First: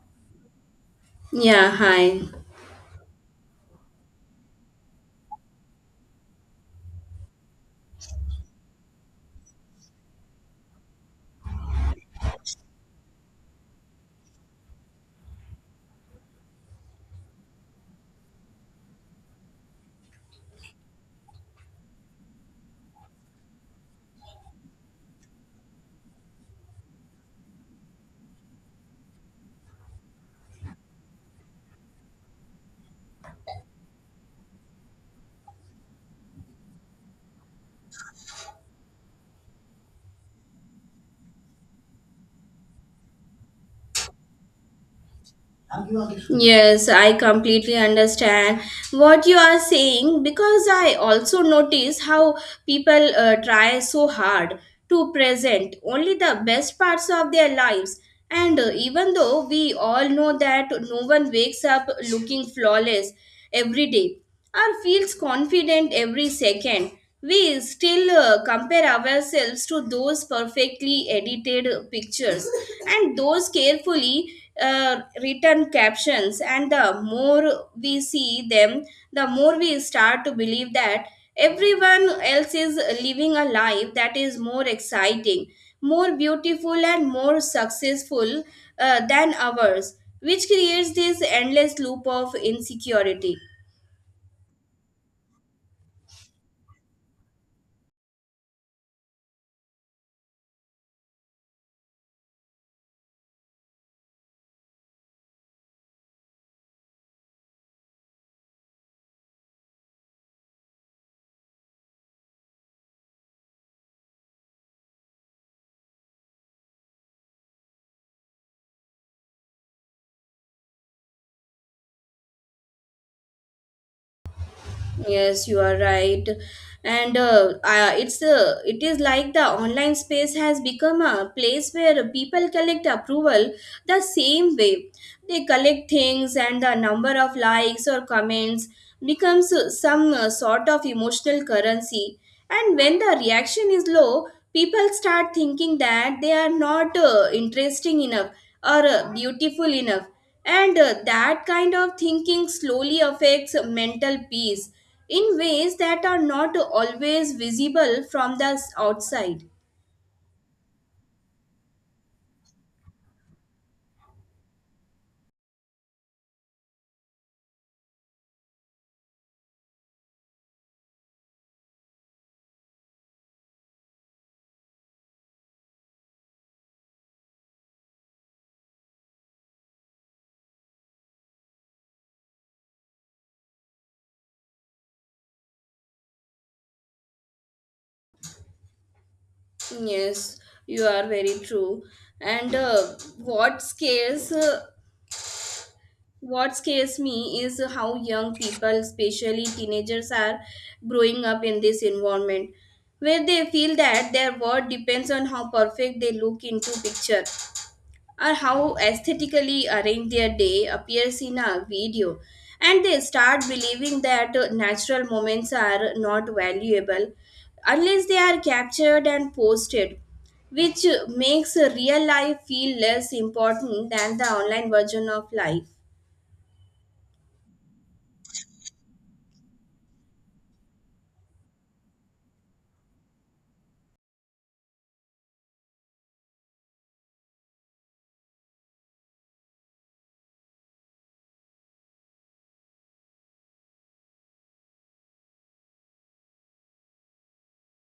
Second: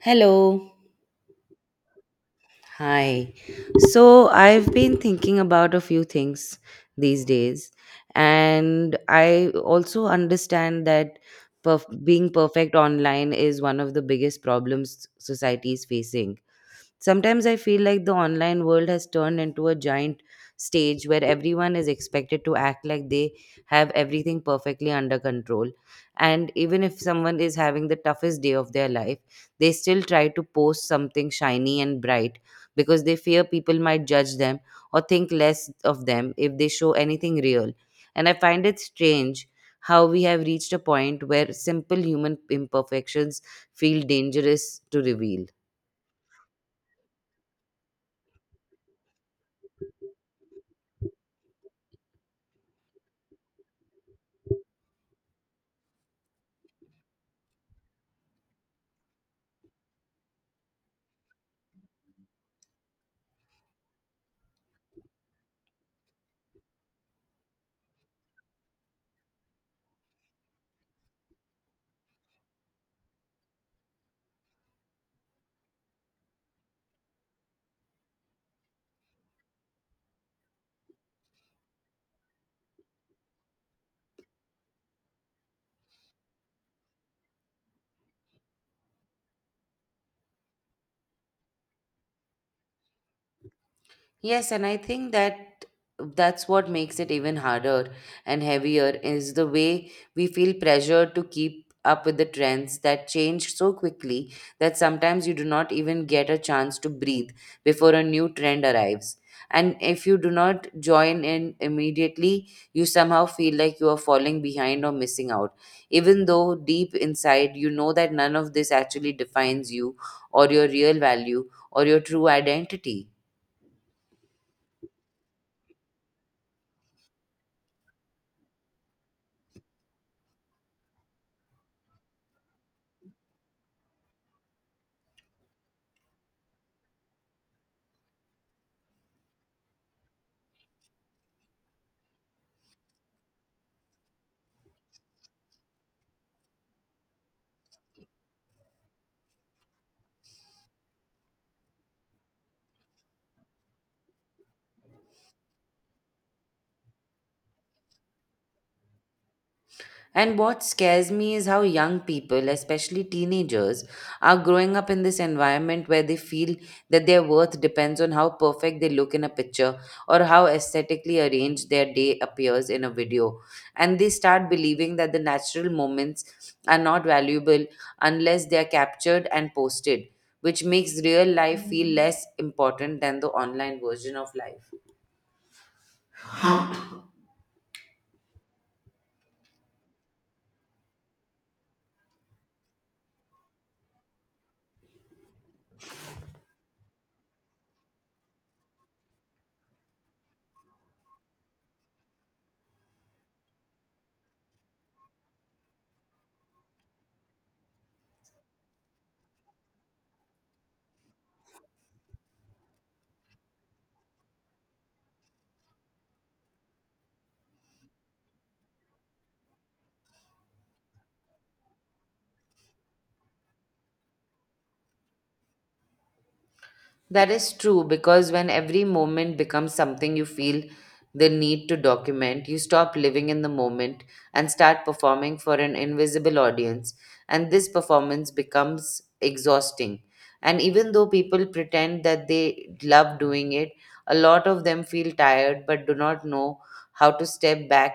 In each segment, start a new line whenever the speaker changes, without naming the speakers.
Hello.
Yeah, hi.
Hi. So I've been thinking about a few things these days, and I also understand that being perfect online is one of the biggest problems society is facing. Sometimes I feel like the online world has turned into a giant stage where everyone is expected to act like they have everything perfectly under control. And even if someone is having the toughest day of their life, they still try to post something shiny and bright because they fear people might judge them or think less of them if they show anything real. And I find it strange how we have reached a point where simple human imperfections feel dangerous to reveal.
Yes, I completely understand what you are saying because I also notice how people try so hard to present only the best parts of their lives. And even though we all know that no one wakes up looking flawless every day or feels confident every second, we still compare ourselves to those perfectly edited pictures and those carefully written captions, and the more we see them, the more we start to believe that everyone else is living a life that is more exciting, more beautiful, and more successful than ours, which creates this endless loop of insecurity.
Yes, and I think that that's what makes it even harder and heavier is the way we feel pressured to keep up with the trends that change so quickly that sometimes you do not even get a chance to breathe before a new trend arrives. And if you do not join in immediately, you somehow feel like you are falling behind or missing out, even though deep inside you know that none of this actually defines you or your real value or your true identity.
Yes, you are right. And it is like the online space has become a place where people collect approval the same way. They collect things, and the number of likes or comments becomes some sort of emotional currency. And when the reaction is low, people start thinking that they are not interesting enough or beautiful enough. And that kind of thinking slowly affects mental peace in ways that are not always visible from the outside.
And what scares me is how young people, especially teenagers, are growing up in this environment where they feel that their worth depends on how perfect they look in a picture or how aesthetically arranged their day appears in a video. And they start believing that the natural moments are not valuable unless they are captured and posted, which makes real life feel less important than the online version of life.
Yes, you are very true. And what scares me is how young people, especially teenagers, are growing up in this environment where they feel that their worth depends on how perfect they look into picture or how aesthetically arranged their day appears in a video, and they start believing that natural moments are not valuable unless they are captured and posted, which makes real life feel less important than the online version of life.
That is true because when every moment becomes something you feel the need to document, you stop living in the moment and start performing for an invisible audience. And this performance becomes exhausting. And even though people pretend that they love doing it, a lot of them feel tired but do not know how to step back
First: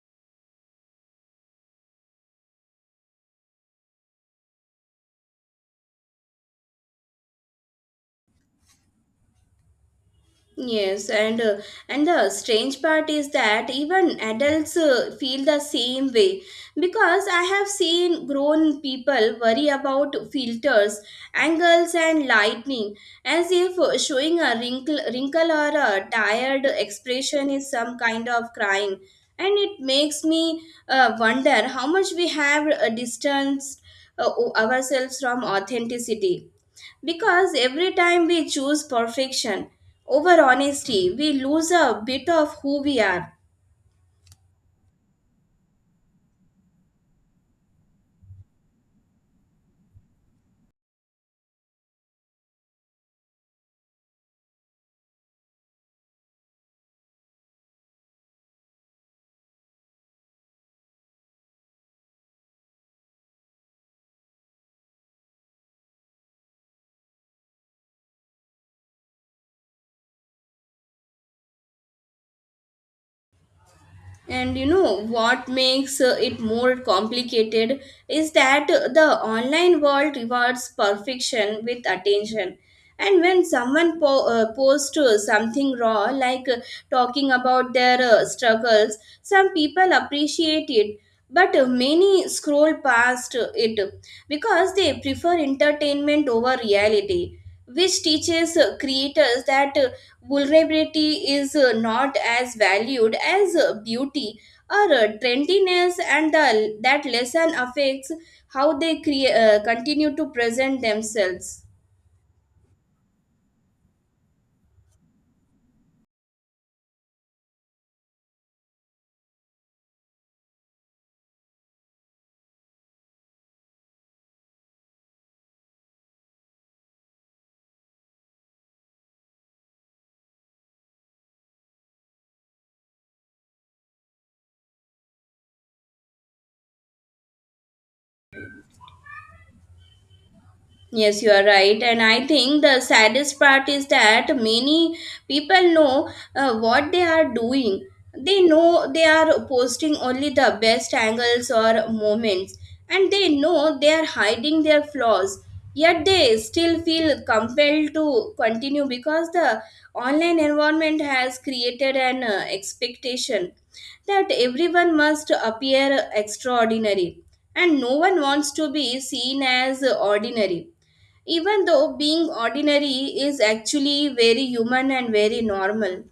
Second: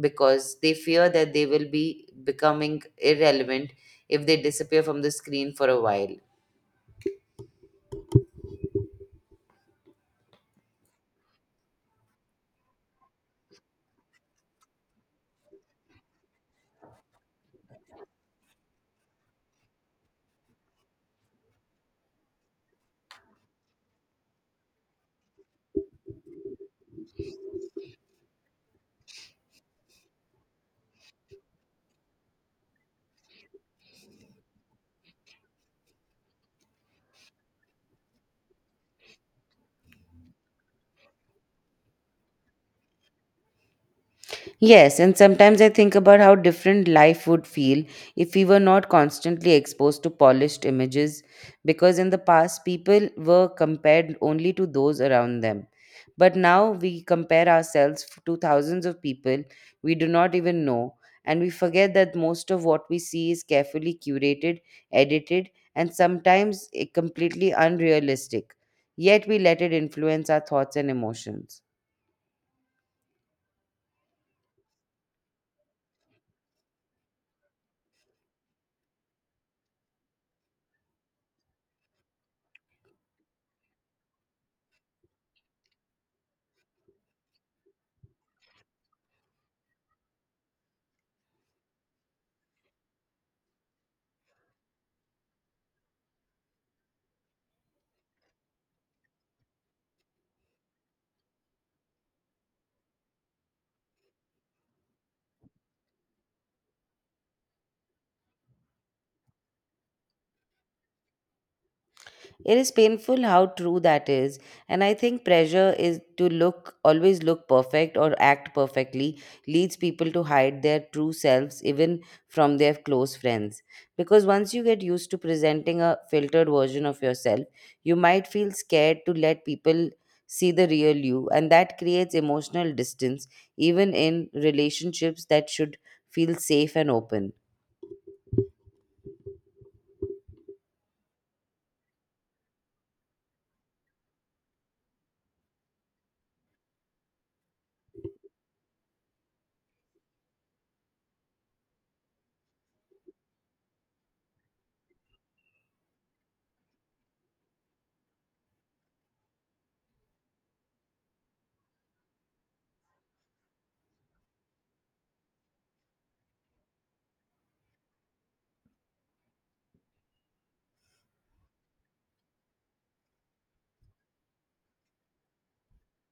because they fear that they will be becoming irrelevant if they disappear from the screen for a while.
Yes, and the strange part is that even adults feel the same way because I have seen grown people worry about filters, angles, and lightning as if showing a wrinkle or a tired expression is some kind of crime, and it makes me wonder how much we have distanced uh, ourselves from authenticity. Because every time we choose perfection over honesty, we lose a bit of who we are.
Yes, and sometimes I think about how different life would feel if we were not constantly exposed to polished images, because in the past, people were compared only to those around them. But now we compare ourselves to thousands of people we do not even know, and we forget that most of what we see is carefully curated, edited, and sometimes completely unrealistic. Yet we let it influence our thoughts and emotions.
And you know what makes it more complicated is that the online world rewards perfection with attention. And when someone posts something raw, like talking about their struggles, some people appreciate it, but many scroll past it because they prefer entertainment over reality, which teaches creators that vulnerability is not as valued as beauty or trendiness, and that lesson affects how they continue to present themselves.
It is painful how true that is. And I think pressure is to look, always look perfect or act perfectly, leads people to hide their true selves even from their close friends. Because once you get used to presenting a filtered version of yourself, you might feel scared to let people see the real you. And that creates emotional distance, even in relationships that should feel safe and open.
Yes, you are right. And I think the saddest part is that many people know what they are doing. They know they are posting only the best angles or moments, and they know they are hiding their flaws. Yet they still feel compelled to continue because the online environment has created an expectation that everyone must appear extraordinary, and no one wants to be seen as ordinary, even though being ordinary is actually very human and very normal.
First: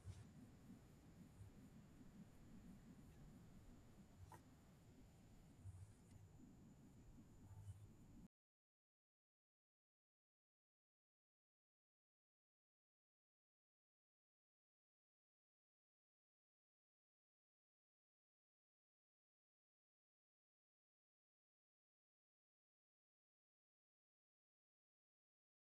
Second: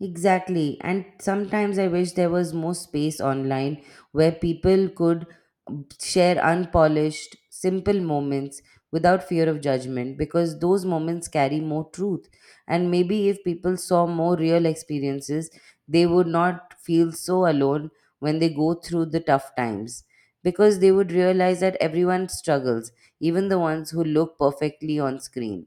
Exactly. And sometimes I wish there was more space online where people could share unpolished, simple moments without fear of judgment because those moments carry more truth. And maybe if people saw more real experiences, they would not feel so alone when they go through the tough times because they would realize that everyone struggles, even the ones who look perfectly on screen.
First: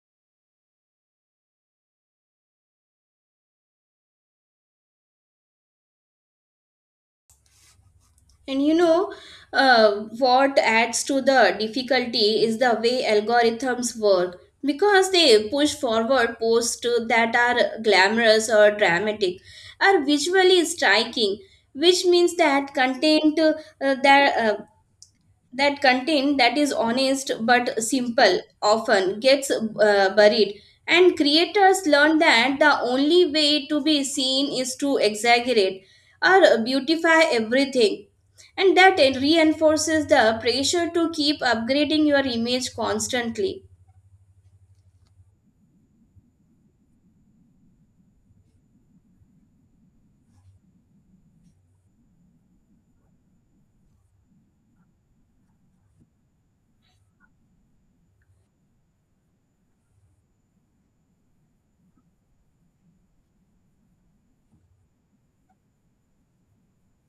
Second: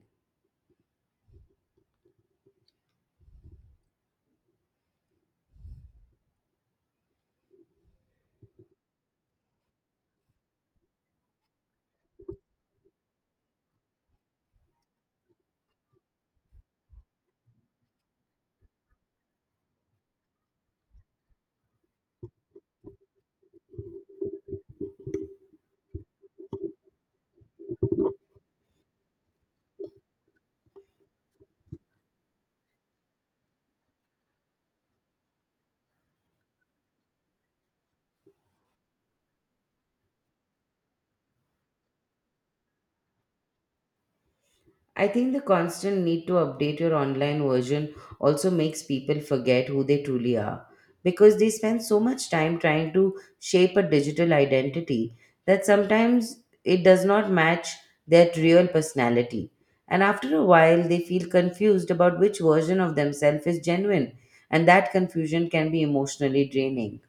And you know, uh, what adds to the difficulty is the way algorithms work because they push forward posts that are glamorous or dramatic or visually striking, which means that that uh, content that is honest but simple often gets buried, and creators learn that the only way to be seen is to exaggerate or beautify everything, and that it reinforces the pressure to keep upgrading your image constantly.
I think the constant need to update your online version also makes people forget who they truly are because they spend so much time trying to shape a digital identity that sometimes it does not match their real personality. And after a while, they feel confused about which version of themselves is genuine, and that confusion can be emotionally draining.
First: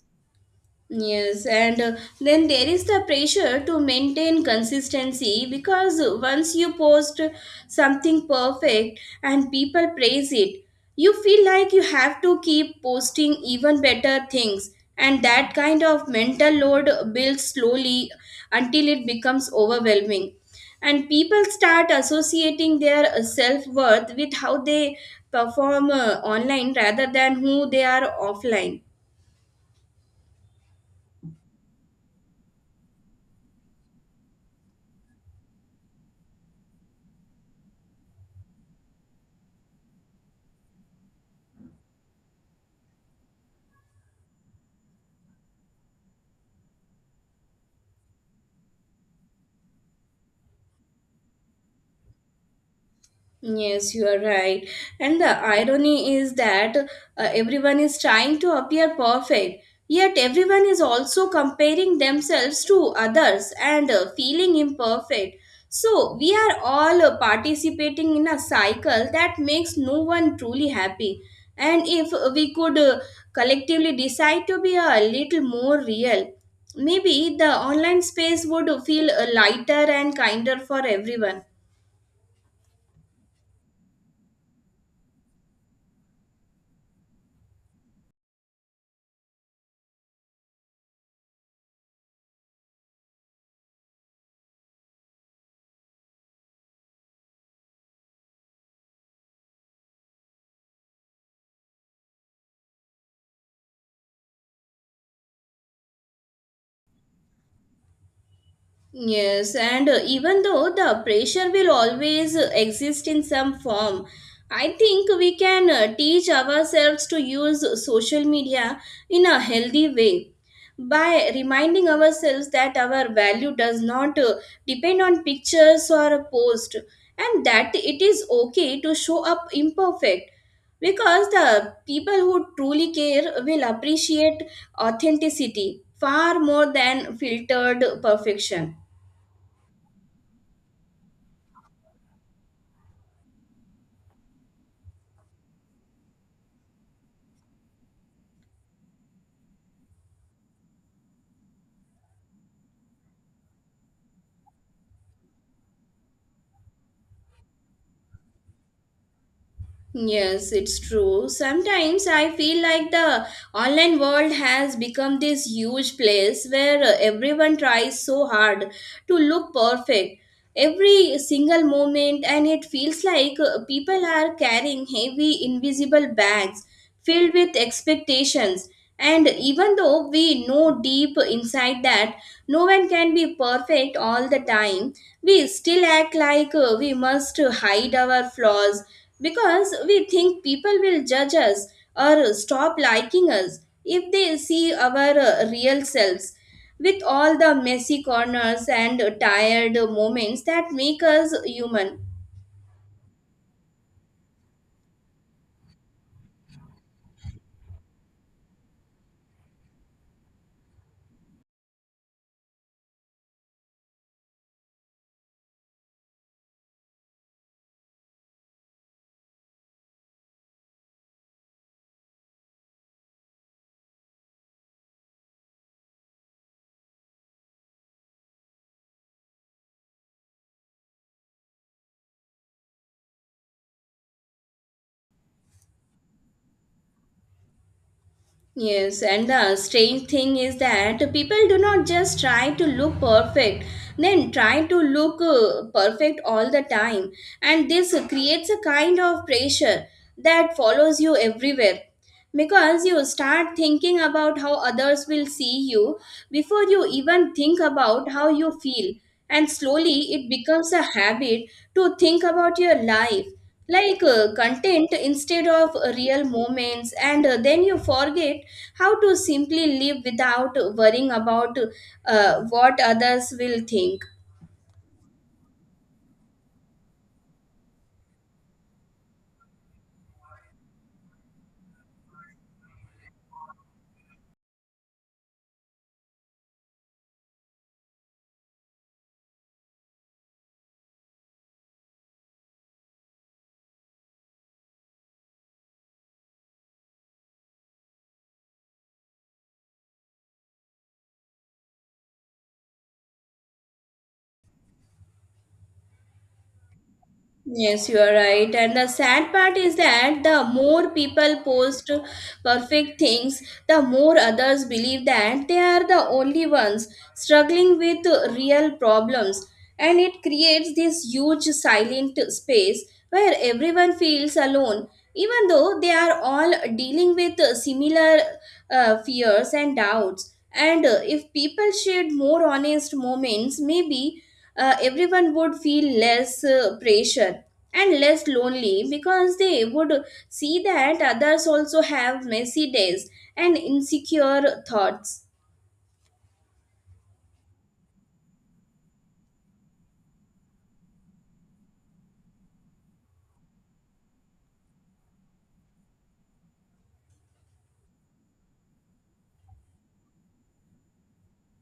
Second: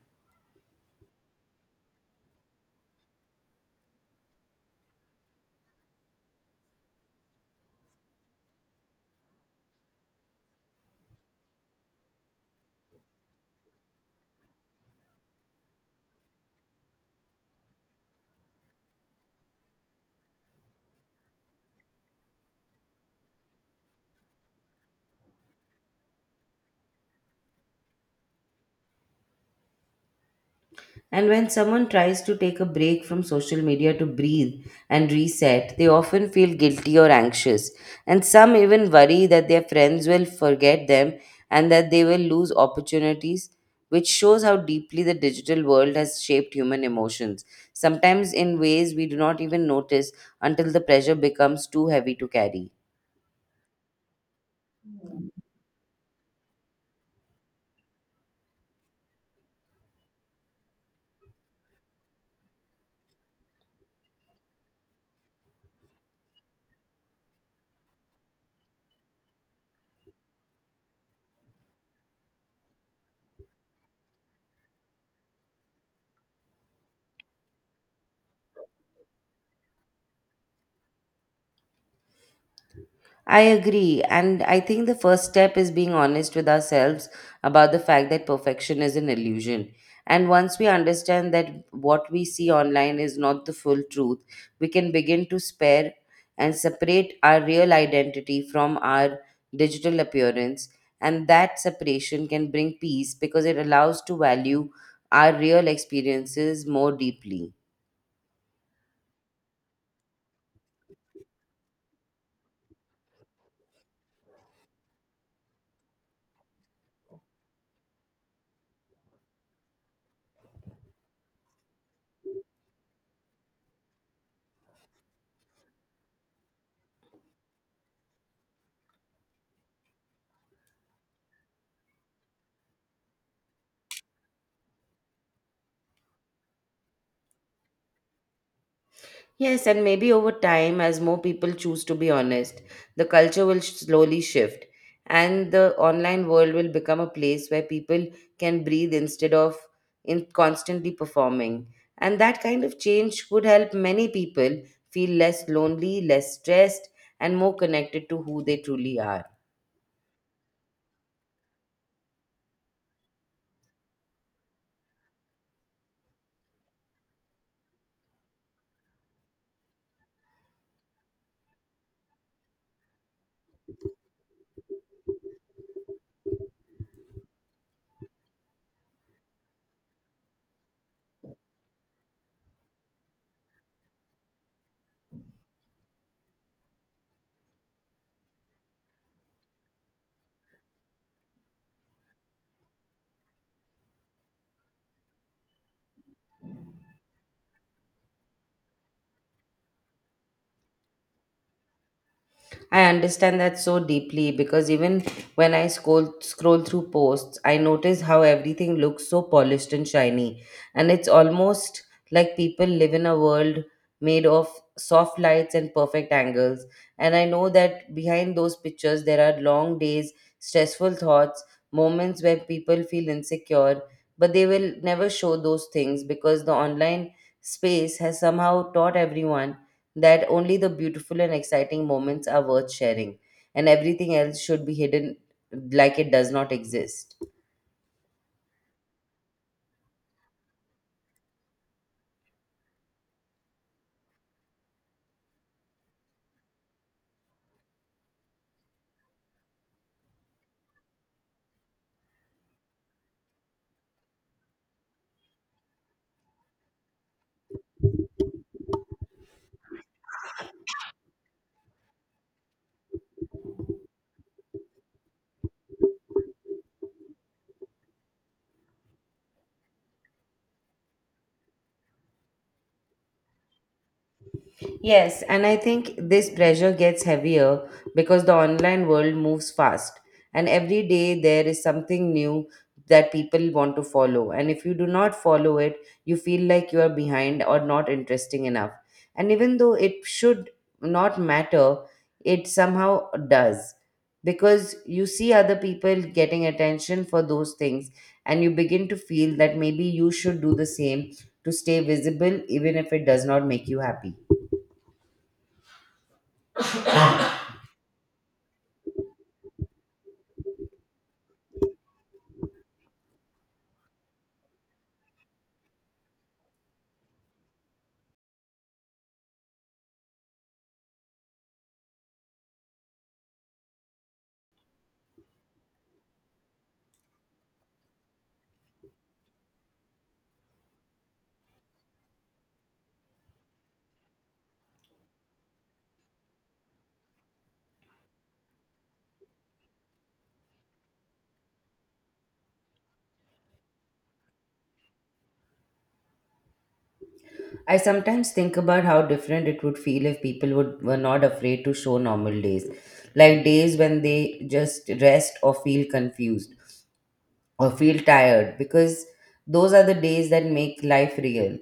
Yes, and then there is the pressure to maintain consistency because once you post something perfect and people praise it, you feel like you have to keep posting even better things, and that kind of mental load builds slowly until it becomes overwhelming. And people start associating their self worth with how they perform online rather than who they are offline.
And when someone tries to take a break from social media to breathe and reset, they often feel guilty or anxious. And some even worry that their friends will forget them and that they will lose opportunities, which shows how deeply the digital world has shaped human emotions, sometimes in ways we do not even notice until the pressure becomes too heavy to carry.
Yes, you are right. And the irony is that everyone is trying to appear perfect, yet everyone is also comparing themselves to others and feeling imperfect. So we are all participating in a cycle that makes no one truly happy. And if we could collectively decide to be a little more real, maybe the online space would feel lighter and kinder for everyone.
I agree. And I think the first step is being honest with ourselves about the fact that perfection is an illusion. And once we understand that what we see online is not the full truth, we can begin to spare and separate our real identity from our digital appearance. And that separation can bring peace because it allows to value our real experiences more deeply.
Yes, and even though the pressure will always exist in some form, I think we can teach ourselves to use social media in a healthy way by reminding ourselves that our value does not depend on pictures or a post, and that it is okay to show up imperfect because the people who truly care will appreciate authenticity far more than filtered perfection.
Yes, and maybe over time, as more people choose to be honest, the culture will slowly shift, and the online world will become a place where people can breathe instead of in constantly performing. And that kind of change would help many people feel less lonely, less stressed, and more connected to who they truly are.
Yes, it's true. Sometimes I feel like the online world has become this huge place where everyone tries so hard to look perfect every single moment, and it feels like people are carrying heavy, invisible bags filled with expectations. And even though we know deep inside that no one can be perfect all the time, we still act like we must hide our flaws because we think people will judge us or stop liking us if they see our real selves. With all the messy corners and tired moments that make us human.
I understand that so deeply because even when I scroll through posts, I notice how everything looks so polished and shiny, and it's almost like people live in a world made of soft lights and perfect angles. And I know that behind those pictures there are long days, stressful thoughts, moments where people feel insecure, but they will never show those things because the online space has somehow taught everyone that only the beautiful and exciting moments are worth sharing, and everything else should be hidden like it does not exist.
Yes, and the strange thing is that people do not just try to look perfect, then try to look perfect all the time. And this creates a kind of pressure that follows you everywhere. Because you start thinking about how others will see you before you even think about how you feel. And slowly it becomes a habit to think about your life like content instead of real moments, and then you forget how to simply live without worrying about what others will think.
Yes, and I think this pressure gets heavier because the online world moves fast, and every day there is something new that people want to follow. And if you do not follow it, you feel like you are behind or not interesting enough. And even though it should not matter, it somehow does because you see other people getting attention for those things, and you begin to feel that maybe you should do the same to stay visible, even if it does not make you happy.
Yes, you are right. And the sad part is that the more people post perfect things, the more others believe that they are the only ones struggling with real problems. And it creates this huge silent space where everyone feels alone, even though they are all dealing with similar fears and doubts. And if people shared more honest moments, maybe everyone would feel less pressure and less lonely because they would see that others also have messy days and insecure thoughts.
I sometimes think about how different it would feel if people would were not afraid to show normal days, like days when they just rest or feel confused or feel tired, because those are the days that make life real.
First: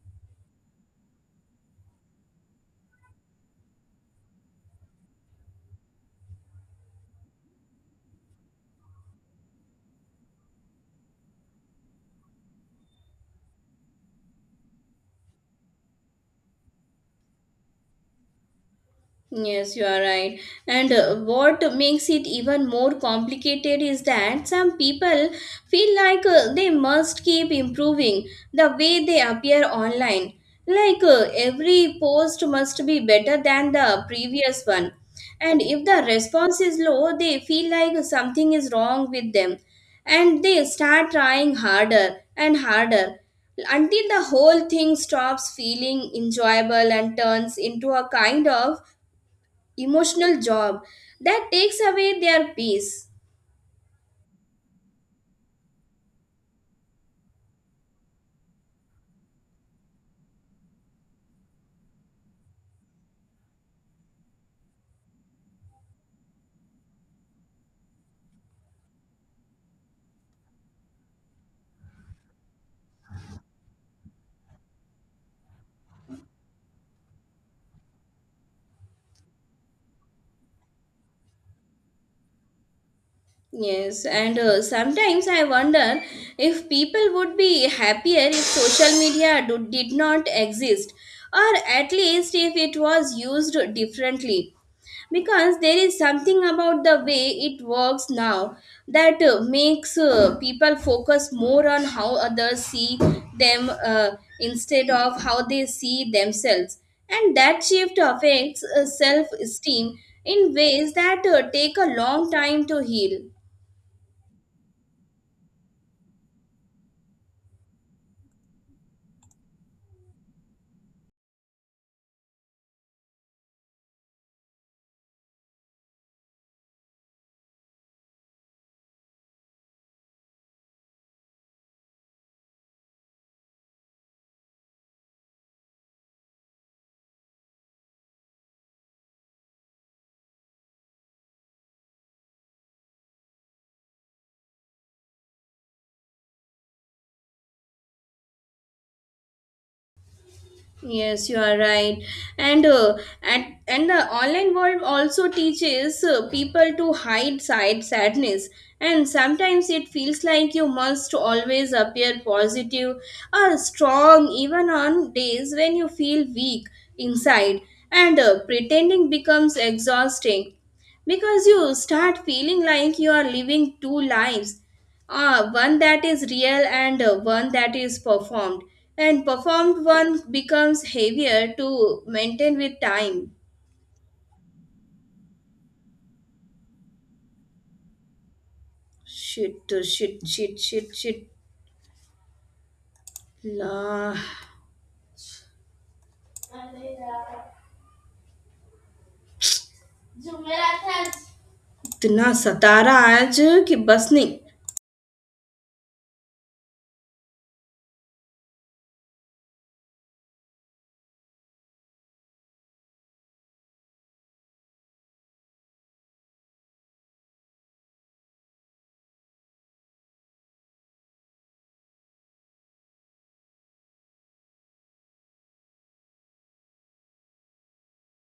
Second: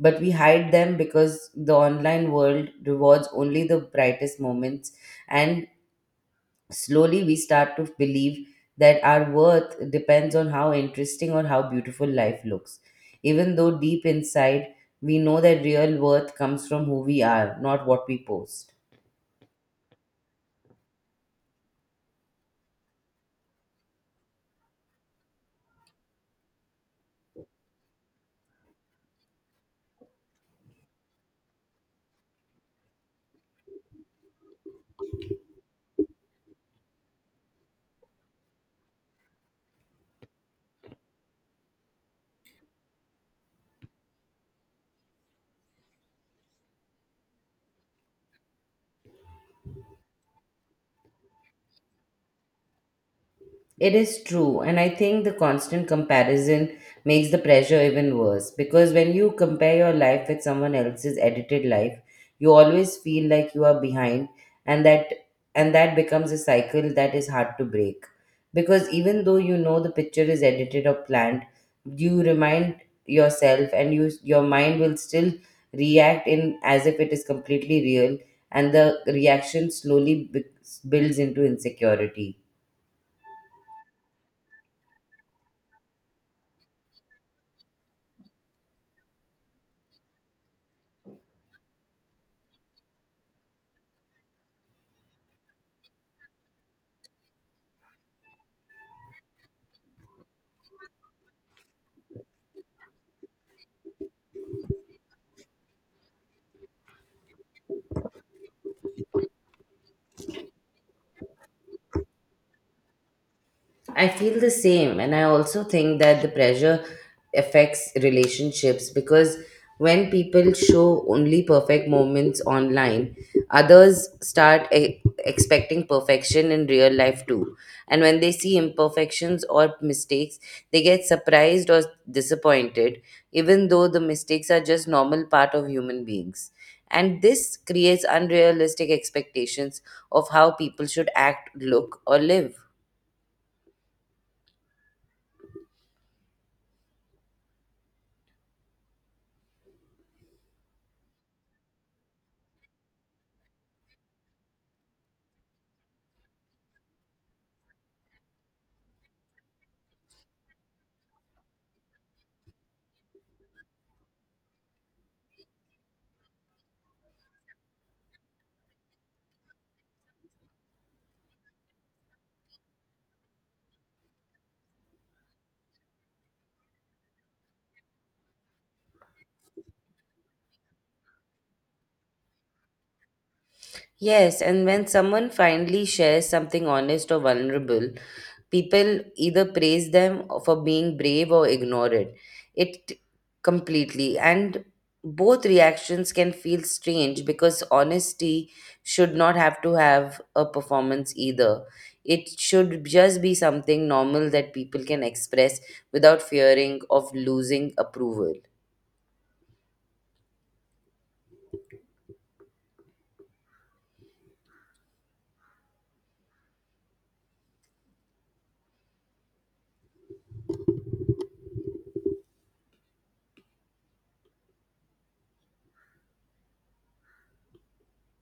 But we hide them because the online world rewards only the brightest moments, and slowly we start to believe that our worth depends on how interesting or how beautiful life looks, even though deep inside we know that real worth comes from who we are, not what we post.
Yes, you are right. And what makes it even more complicated is that some people feel like they must keep improving the way they appear online. Like every post must be better than the previous one. And if the response is low, they feel like something is wrong with them. And they start trying harder and harder until the whole thing stops feeling enjoyable and turns into a kind of emotional job that takes away their peace.
It is true, and I think the constant comparison makes the pressure even worse because when you compare your life with someone else's edited life, you always feel like you are behind, and that and that becomes a cycle that is hard to break. Because even though you know the picture is edited or planned, you remind you your mind will still react in as if it is completely real, and the reaction slowly builds into insecurity.
Yes, and sometimes I wonder if people would be happier if social media did not exist, or at least if it was used differently. Because there is something about the way it works now that makes people focus more on how others see them instead of how they see themselves, and that shift affects self-esteem in ways that take a long time to heal.
I feel the same. And I also think that the pressure affects relationships because when people show only perfect moments online, others start expecting perfection in real life too. And when they see imperfections or mistakes, they get surprised or disappointed, even though the mistakes are just normal part of human beings. And this creates unrealistic expectations of how people should act, look, or live.
Yes, you are right. And the online world also teaches people to hide side sadness. And sometimes it feels like you must always appear positive or strong, even on days when you feel weak inside. And pretending becomes exhausting because you start feeling like you are living two lives. Ah, one that is real and one that is performed. And performed one becomes heavier to maintain with time.
Yes, and when someone finally shares something honest or vulnerable, people either
Shit, uh,
praise
shit,
them
shit,
for
shit,
being
shit.
brave or ignore it. It
La,
completely. And both reactions can feel strange because honesty should not have to have a performance either.
इतना
It should
Satara
just be
आज कि
something
बस
normal
नहीं
that people can express without fearing of losing approval.